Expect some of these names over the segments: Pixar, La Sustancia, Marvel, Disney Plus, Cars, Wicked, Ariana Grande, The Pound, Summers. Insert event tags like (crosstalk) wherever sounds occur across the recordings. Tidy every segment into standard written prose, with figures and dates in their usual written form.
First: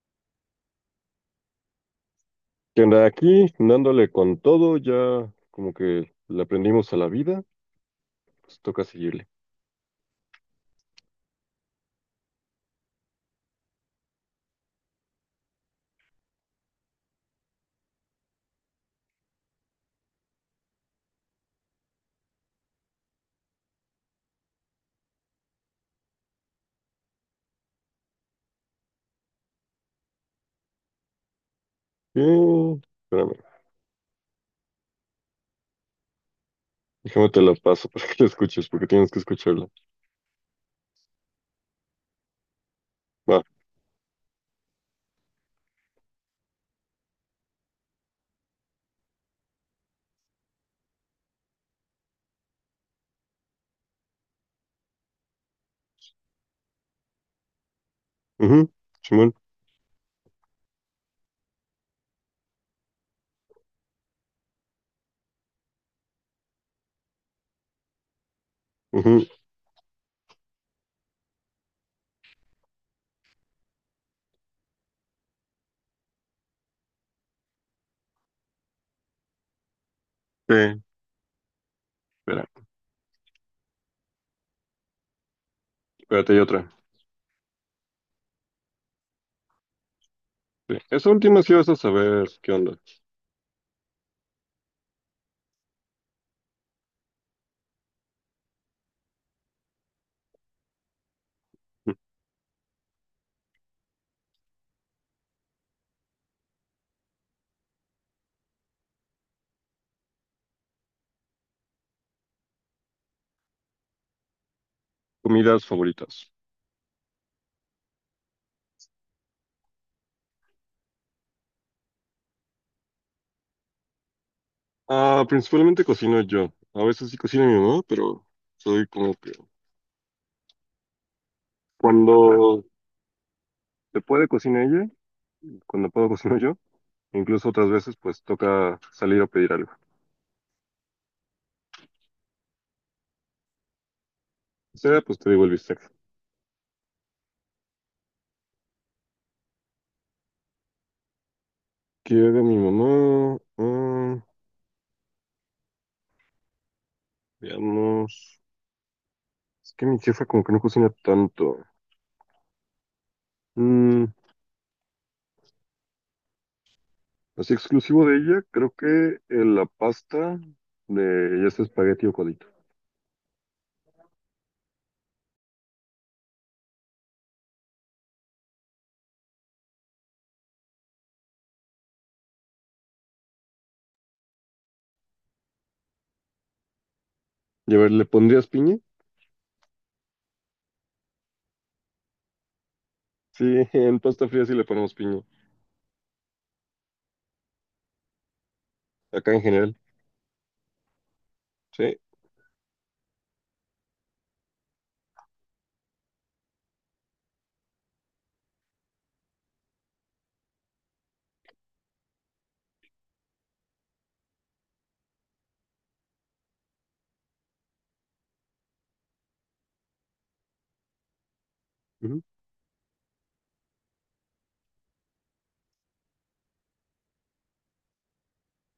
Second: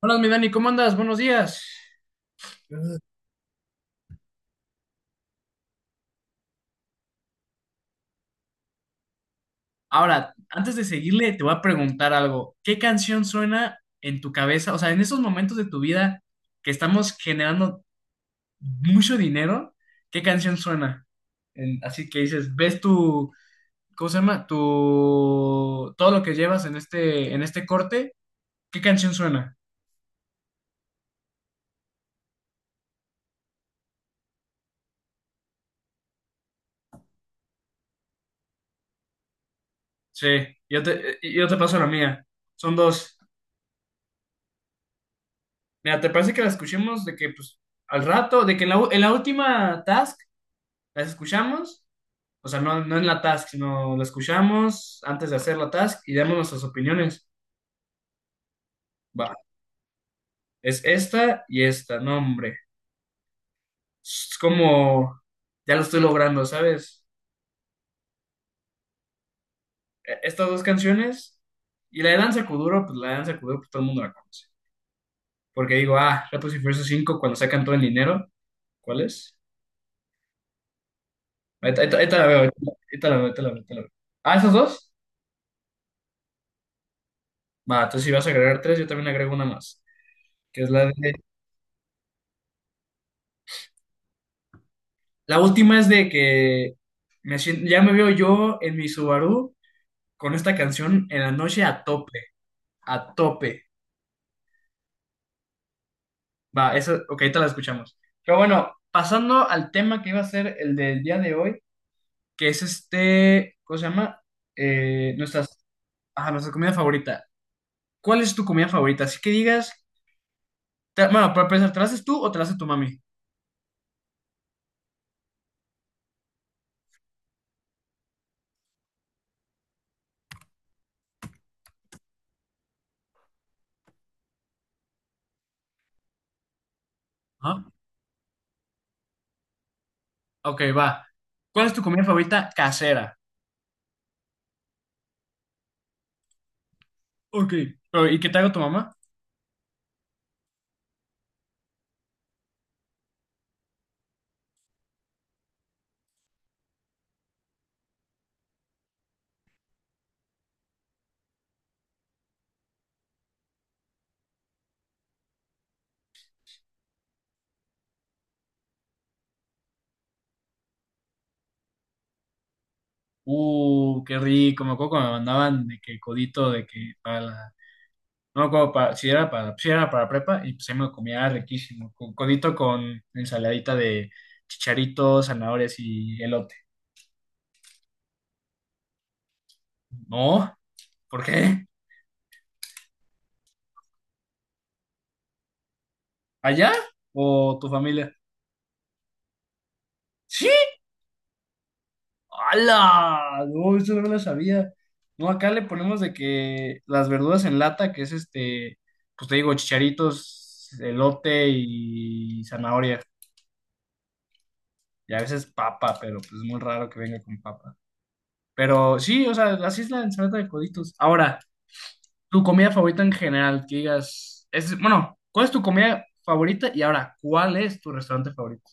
Hola, mi Dani, ¿cómo andas? Buenos días. Que anda aquí, dándole con todo, ya como que le aprendimos a la vida, pues toca seguirle. Ahora, antes de seguirle, te voy a preguntar algo. ¿Qué canción suena en tu cabeza? O sea, en esos momentos de tu vida que estamos generando mucho dinero, ¿qué canción suena? Así que dices, ves tu, ¿cómo se llama? Tu, todo lo que llevas en este corte, ¿qué canción suena? Espérame, déjame te la paso (laughs) para que la escuches, porque tienes que escucharla. Sí, yo te paso la mía. Son dos. Va, Mira, ¿te parece que la escuchemos de que, pues, al rato, de que en la última task las escuchamos, o sea, no, no en la task, sino la escuchamos antes de hacer la task y damos nuestras opiniones. mhm. Va, Simón. es esta y esta, no, hombre. Es como, ya lo estoy logrando, ¿sabes? Ujú. Estas dos canciones y la de Danza Kuduro, pues la de Danza Kuduro, pues todo el mundo la conoce. Porque digo, ah, Rapid Furioso 5 cuando sacan todo el dinero, ¿cuál es? Sí, Ahorita la veo, espera, ahorita la veo, ahorita la veo, ahorita la veo. Ah, ¿esas dos? espérate, hay otra. Va, entonces si vas a agregar tres, yo también agrego una más, que es Sí. la de... Esa última sí vas a saber qué onda. La última es de que ya me veo yo en mi Subaru con esta canción en la noche a Mm. tope, a tope. Va, eso, ok, ahorita la escuchamos. Pero bueno, pasando al tema que iba a ser el del día de hoy, que es este, ¿cómo se llama? Nuestras, Comidas ajá, favoritas. nuestra comida favorita. ¿Cuál es tu comida favorita? Así que digas, bueno, para empezar, ¿te la haces tú o te la hace tu mami? Ah, principalmente cocino yo. A veces sí cocina mi mamá, pero soy como que cuando se puede cocina ella, cuando puedo cocino yo. Incluso Ajá. otras veces pues toca salir a pedir algo. Ok, va. ¿Cuál es tu comida favorita casera? Sea, pues te digo el bistec. Ok, pero ¿y qué te hago tu mamá? Quiero mi mamá. Ah, veamos. Es que mi jefa como que no cocina tanto. Mm, así exclusivo de ella, creo que la pasta de ya sea espagueti o codito. Qué rico. Me acuerdo cuando me mandaban de que codito, de que para la... No me acuerdo para, si era para, prepa, y pues ahí me lo comía riquísimo. Codito con ensaladita de chicharitos, zanahorias y elote. Y a ver, ¿le pondrías piña? No, ¿por qué? Sí, (laughs) en pasta fría sí le ponemos piña. ¿Allá? ¿O tu familia? Acá en general. ¡Sí! Sí. ¡Hala! No, eso no me lo sabía. No, acá le ponemos de que las verduras en lata, que es este, pues te digo, chicharitos, elote y zanahoria, y a veces papa, pero pues es muy raro que venga con papa. Pero sí, o sea, así es la ensalada de coditos. Ahora, Ujú. tu comida favorita en general, que digas, es, bueno, ¿cuál es tu comida favorita? Y ahora, ¿cuál es tu restaurante favorito?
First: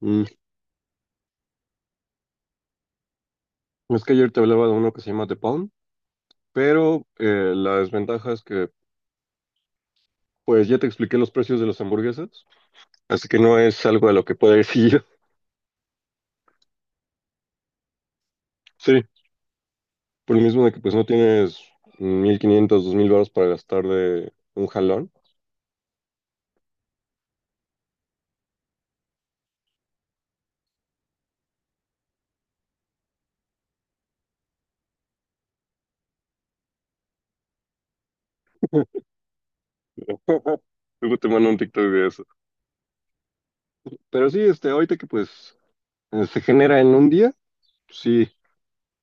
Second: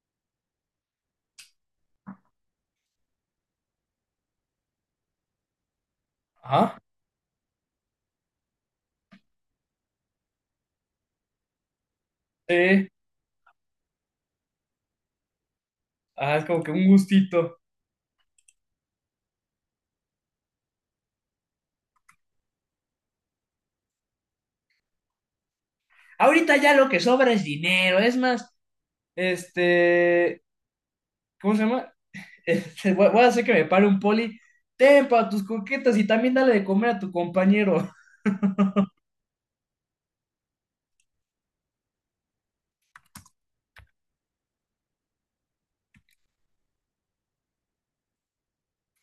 Mm, es que ayer te hablaba de uno que se llama The Pound, Ajá, pero la desventaja es que pues ya te expliqué los precios de las hamburguesas, sí. así que no es algo de lo que pueda decir yo. (laughs) Ah, es como que un gustito. Sí. Por lo mismo de que pues no tienes 1500 2000 baros para gastar de un jalón. Ahorita ya lo que sobra es dinero. Es más, este, ¿cómo se llama? (laughs) Voy a hacer que me pare un poli. Ten para tus coquetas y también dale de comer a tu compañero. (laughs) (laughs) Luego te mando un TikTok de eso. Pero sí, este, ahorita que pues se genera en un día, pues sí,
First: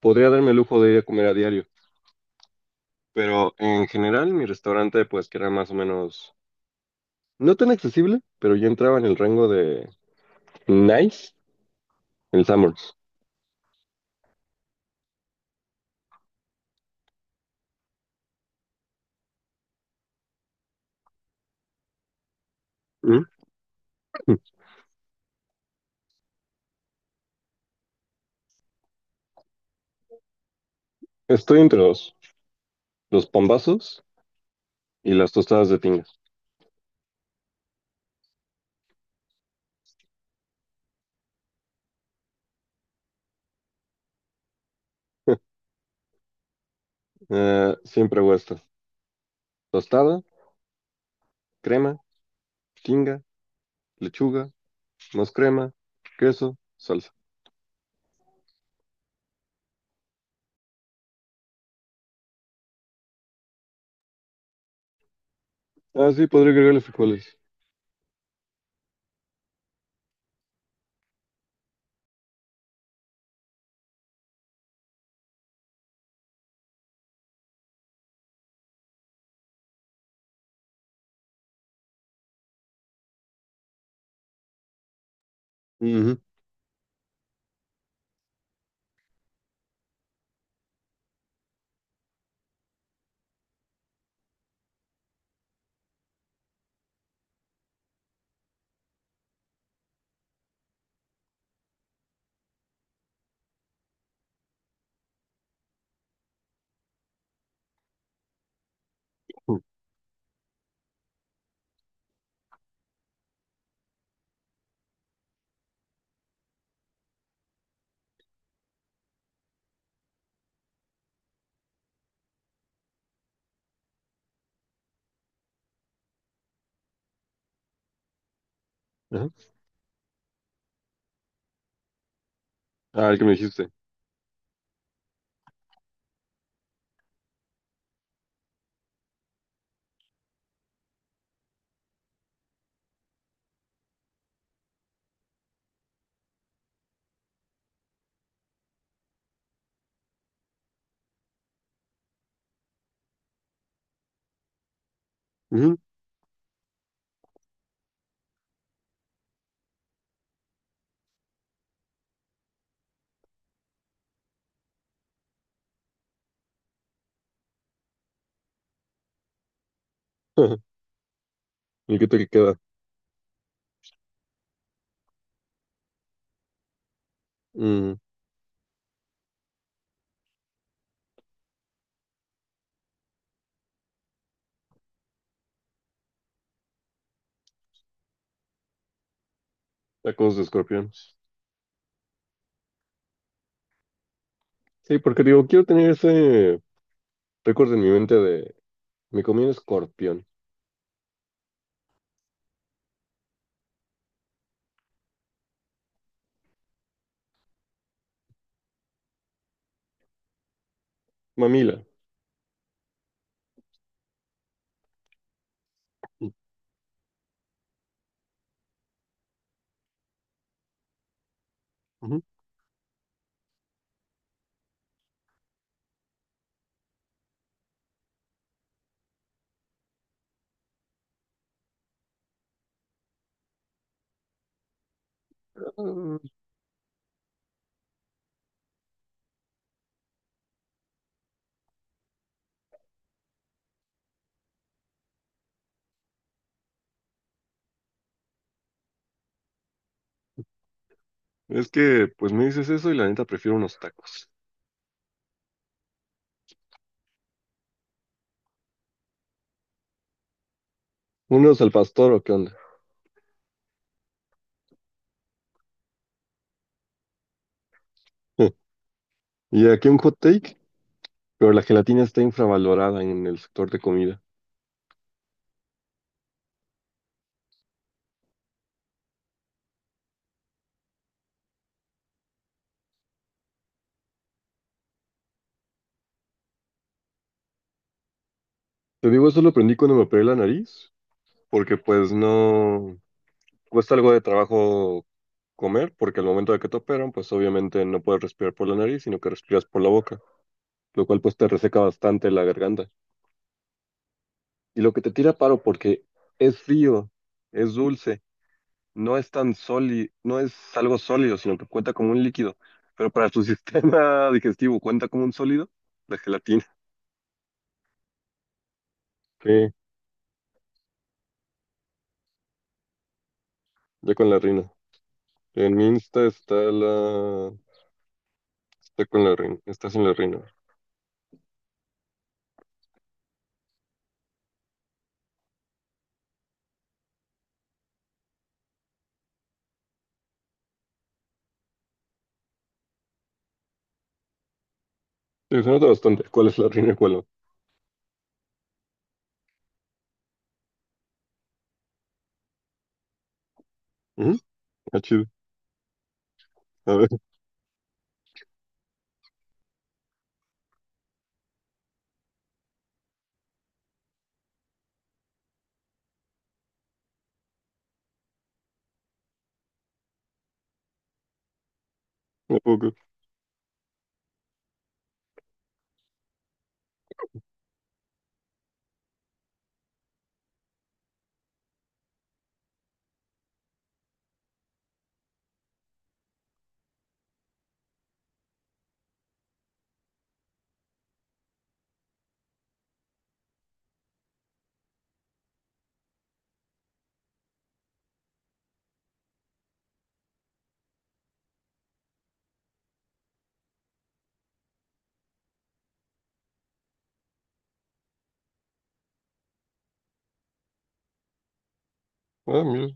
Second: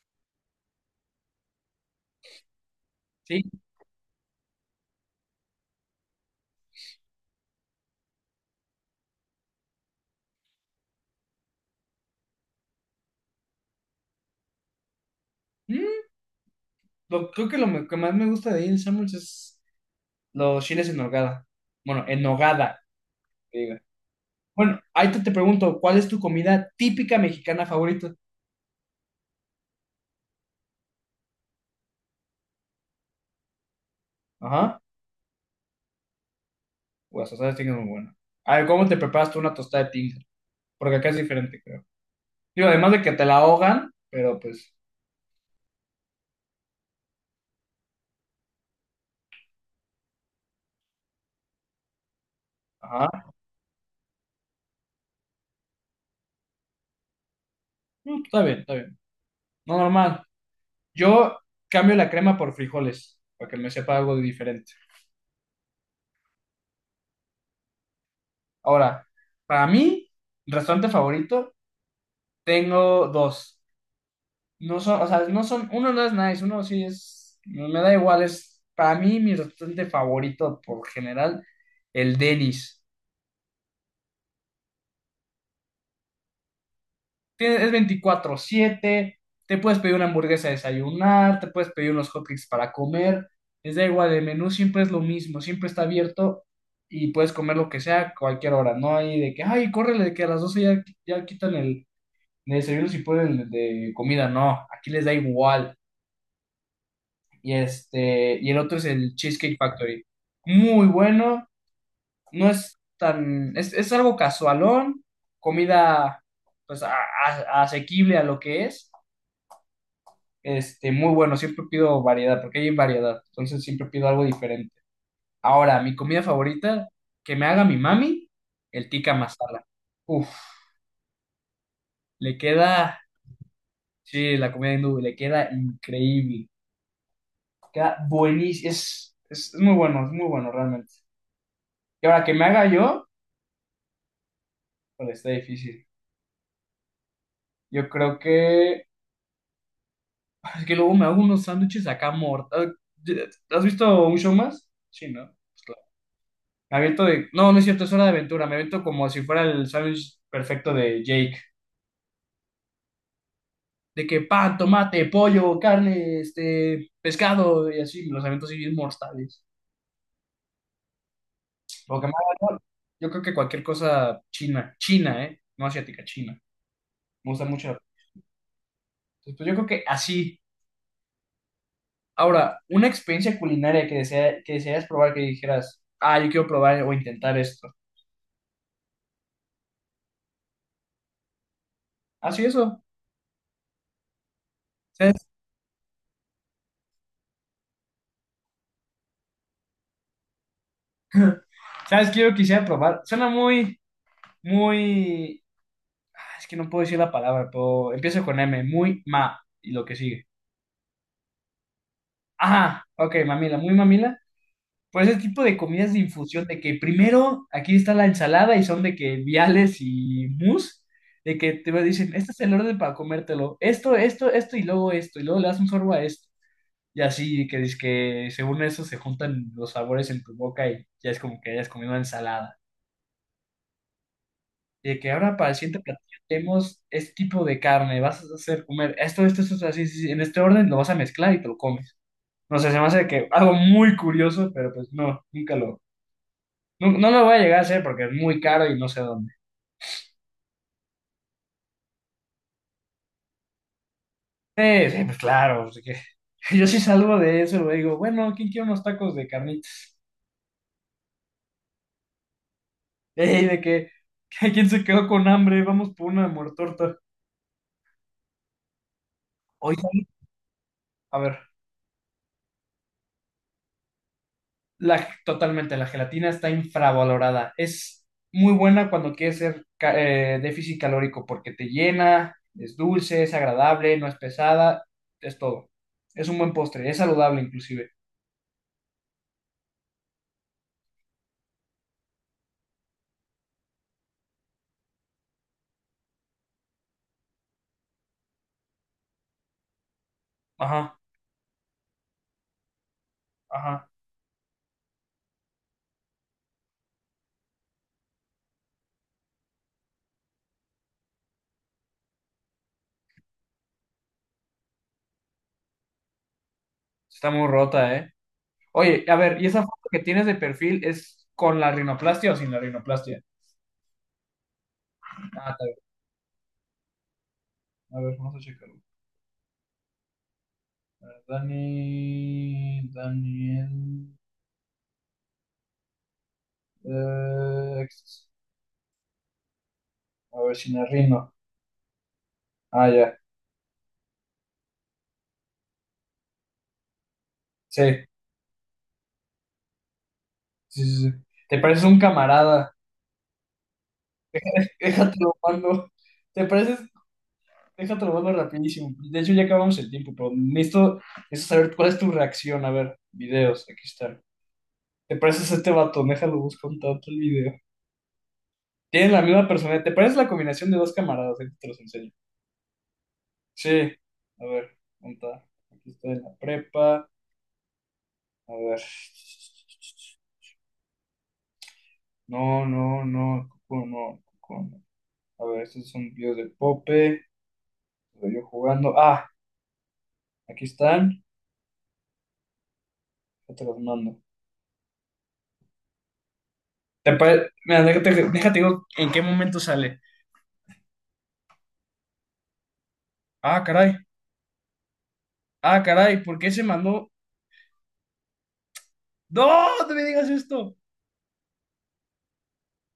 podría darme el lujo de ir a comer a diario. Sí. Pero en general, mi restaurante pues que era más o menos, no tan accesible, pero ya entraba en el rango de nice, el Summers. Mm, creo que que más me gusta de ahí en Samuels es los chiles en nogada. Bueno, en nogada, (laughs) que diga. Bueno, ahí te pregunto, ¿cuál es tu comida típica mexicana favorita? Estoy entre los pambazos Ajá. y las tostadas de tinga. Pues las tostadas de tinga son muy buenas. A ver, ¿cómo te preparas tú una tostada de tinga? Porque acá es diferente, creo. Digo, además de que te la ahogan, pero pues, Siempre hago esto. Tostada, crema, tinga, ajá. lechuga, más crema, queso, salsa. Mm, está bien, está bien. No, normal. Yo cambio la crema por frijoles, para que me sepa algo diferente. Ah, sí, podría agregarle frijoles. Ahora, para mí, restaurante favorito, tengo dos. No son, o sea, no son, uno no es nice, uno sí es, no me da igual, es para mí mi restaurante favorito por general, el Denny's. Ujú. Es 24/7, te puedes pedir una hamburguesa a desayunar, te puedes pedir unos hotcakes para comer, les da igual, el menú siempre es lo mismo, siempre está abierto y puedes comer lo que sea a cualquier hora, no hay de que, ay, córrele, de que a las 12 ya quitan el desayuno si ponen el de comida, no, aquí les da igual. Y el otro es el Cheesecake Factory. Muy bueno, no es tan, es algo casualón, comida pues asequible a lo que es. Muy bueno, siempre pido variedad, porque hay variedad, entonces siempre pido algo diferente. Ahora, mi comida favorita, que me haga mi mami, el tikka Ajá. masala. Uf, le queda, Ah, el que me dijiste. sí, la comida hindú, le queda increíble, queda buenísimo, es muy bueno, es muy bueno realmente. Y ahora que me haga yo... bueno, está difícil. Yo creo que... es que luego me hago unos sándwiches acá mortales. ¿Has visto un show más? Sí, ¿no? Pues Ujú. claro. No, no es cierto, es Hora de Aventura. Me aviento como si fuera el sándwich perfecto de Jake. De que pan, tomate, pollo, carne, pescado y así. Me Los aviento así bien mortales. (laughs) Ajá. El Lo que que te queda. más... yo creo que cualquier cosa china. China, ¿eh? No asiática, china. Me gusta mucho. Mm, Entonces, pues yo creo que así. Ahora, una experiencia culinaria que deseas probar, que dijeras, ah, yo quiero probar o intentar esto. Tacos de escorpión. Así eso. Sí, porque ¿Sabes? digo, quiero tener ese recuerdo en mi mente de mi comida escorpión. ¿Sabes qué yo quisiera probar? Suena muy, muy... ah, es que no puedo decir la palabra, pero empiezo con M, muy ma, y lo que sigue. Mamila. Ajá, ok, mamila, muy mamila. Por ese tipo de comidas de infusión, de que primero aquí está la ensalada y son de que viales y mousse, de que te dicen, Ujú. este es el orden para comértelo, esto, esto, y luego le das un sorbo a esto. Y así que dice que según eso se juntan los sabores en tu boca y ya es como que hayas comido ensalada. Y de que ahora para el siguiente platillo Ah, tenemos este tipo de carne, vas a hacer comer esto, esto, esto, esto, así, sí, sí, en este orden lo vas a mezclar y te lo comes. No sé, se me hace que algo muy curioso, pero pues no, nunca lo, no, no lo voy a llegar a hacer porque es muy caro y no sé dónde. es que, pues me dices eso y la neta prefiero unos tacos. Sí, sí, pues claro, así que (laughs) yo sí salgo de eso, le digo, bueno, ¿quién quiere unos tacos de carnitas? ¿Unos al pastor o qué onda? (laughs) Ey, de que, (laughs) ¿quién se quedó con hambre? Vamos por una muertorta. (laughs) ¿Y aquí un Oye, hot take? a ver, Pero la gelatina está infravalorada en el sector de comida. la, totalmente, la gelatina está infravalorada. Es muy buena cuando quieres ser déficit calórico porque te llena, es dulce, es agradable, no es pesada, es todo. Es un buen postre, es saludable inclusive. Te digo, eso lo aprendí cuando me operé la nariz, porque pues no cuesta algo de trabajo comer, porque al momento de que te operan, pues obviamente no puedes respirar por la nariz, sino que respiras por la boca, Ajá, lo cual pues te reseca bastante la garganta. ajá. Y lo que te tira paro porque es frío, es dulce, no es tan sólido, no es algo sólido, sino que cuenta como un líquido, pero para tu (laughs) sistema digestivo cuenta como un sólido, la gelatina. Está muy rota, ¿eh? Oye, a ver, ¿y esa Sí, foto que tienes de perfil es con la rinoplastia o sin la rinoplastia? ya con la rina. Ah, está En bien. mi Insta está la... A ver, vamos a checarlo. Está con la reina. Estás en la reina. A ver, Dani, Daniel, eh, a ver, sin la rino. Ah, ya. Sí, se nota bastante. ¿Cuál es la reina y cuál no? Sí, sí, sí, sí. Te pareces un camarada. Ujú. (laughs) Ah, chido. Déjatelo, mando. Te pareces, A ver, déjatelo, mando rapidísimo. De hecho, ya acabamos el tiempo, pero necesito saber cuál es tu reacción. A ver, videos, aquí está. Te pareces a este vato, déjalo busco un tanto el video. Tienes la misma personalidad. Te pareces la combinación de dos camaradas, ahorita te los enseño. (laughs) un poco. Sí, a ver, monta. Aquí está en la prepa. A ver. No, no, no, Cuco, no, Cuco, no. A ver, estos son videos de Pope. Estoy yo jugando. Ah, aquí están. Ya te los mando. Mira, déjate digo en qué momento sale. Ah, caray. Ah, caray. ¿Por qué se mandó? ¡No! ¡No me digas esto! Ah, mira.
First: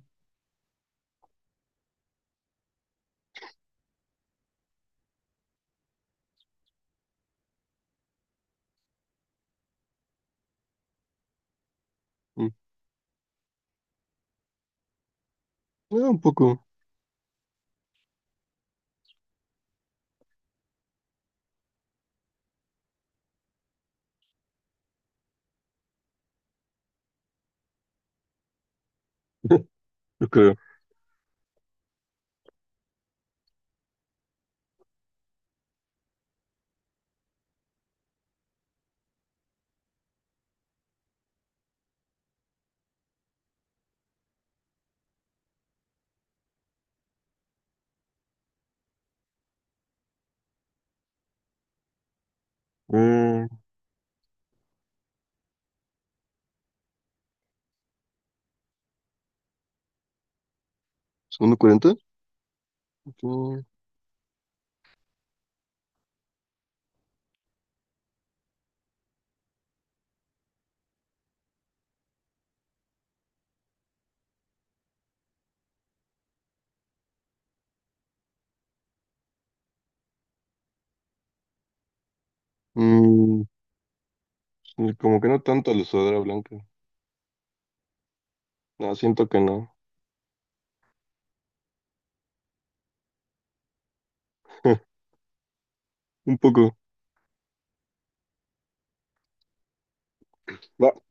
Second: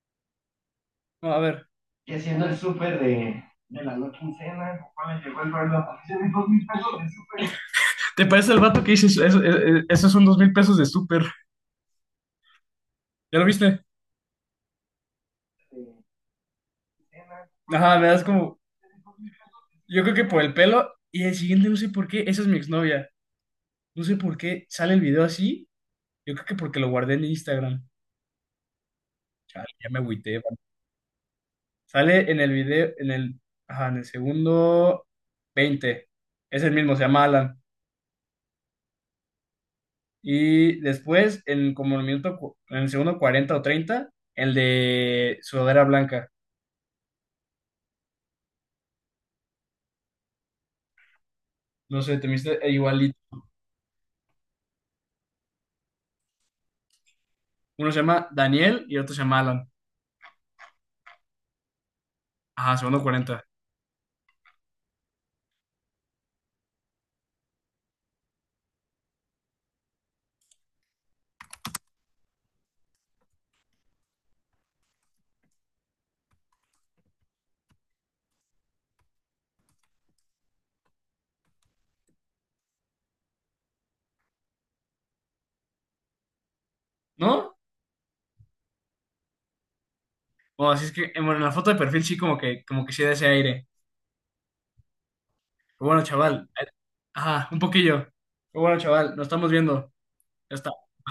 No, a ver. Y haciendo el súper de la no quincena, papá me llegó el reloj. Hice mis 2,000 pesos de súper. ¿Te parece el vato que dices? Eso, esos son 2,000 pesos de súper. Mm, ¿Ya lo viste? De ah, un poco. quincena. Ajá, me das como... yo creo que por el pelo. Y el siguiente, no sé por qué. Esa es mi exnovia. No sé por qué sale el video así. Yo creo que porque lo guardé en Instagram. (laughs) Chale, ya me Yo agüité, va. creo. Sale en el video, en el, ajá, en el segundo 20. Es el mismo, se llama Alan. Y después, en como el minuto, cu- en el segundo 40 o 30 el de sudadera blanca. No sé, te me hiciste igualito. Mm, Uno se llama Daniel y otro se llama Alan. ¿Segundo 40? Ajá, segundo Ok. 40. Mm, sí, como que no tanto la sudadera blanca. ¿No? No, siento que no. Bueno, así es que, bueno, en la foto de perfil sí como que sí da ese aire. (laughs) Pero bueno, Un chaval. Poco. Ajá, un poquillo. Pero bueno, chaval, nos estamos viendo. Ya está. Va.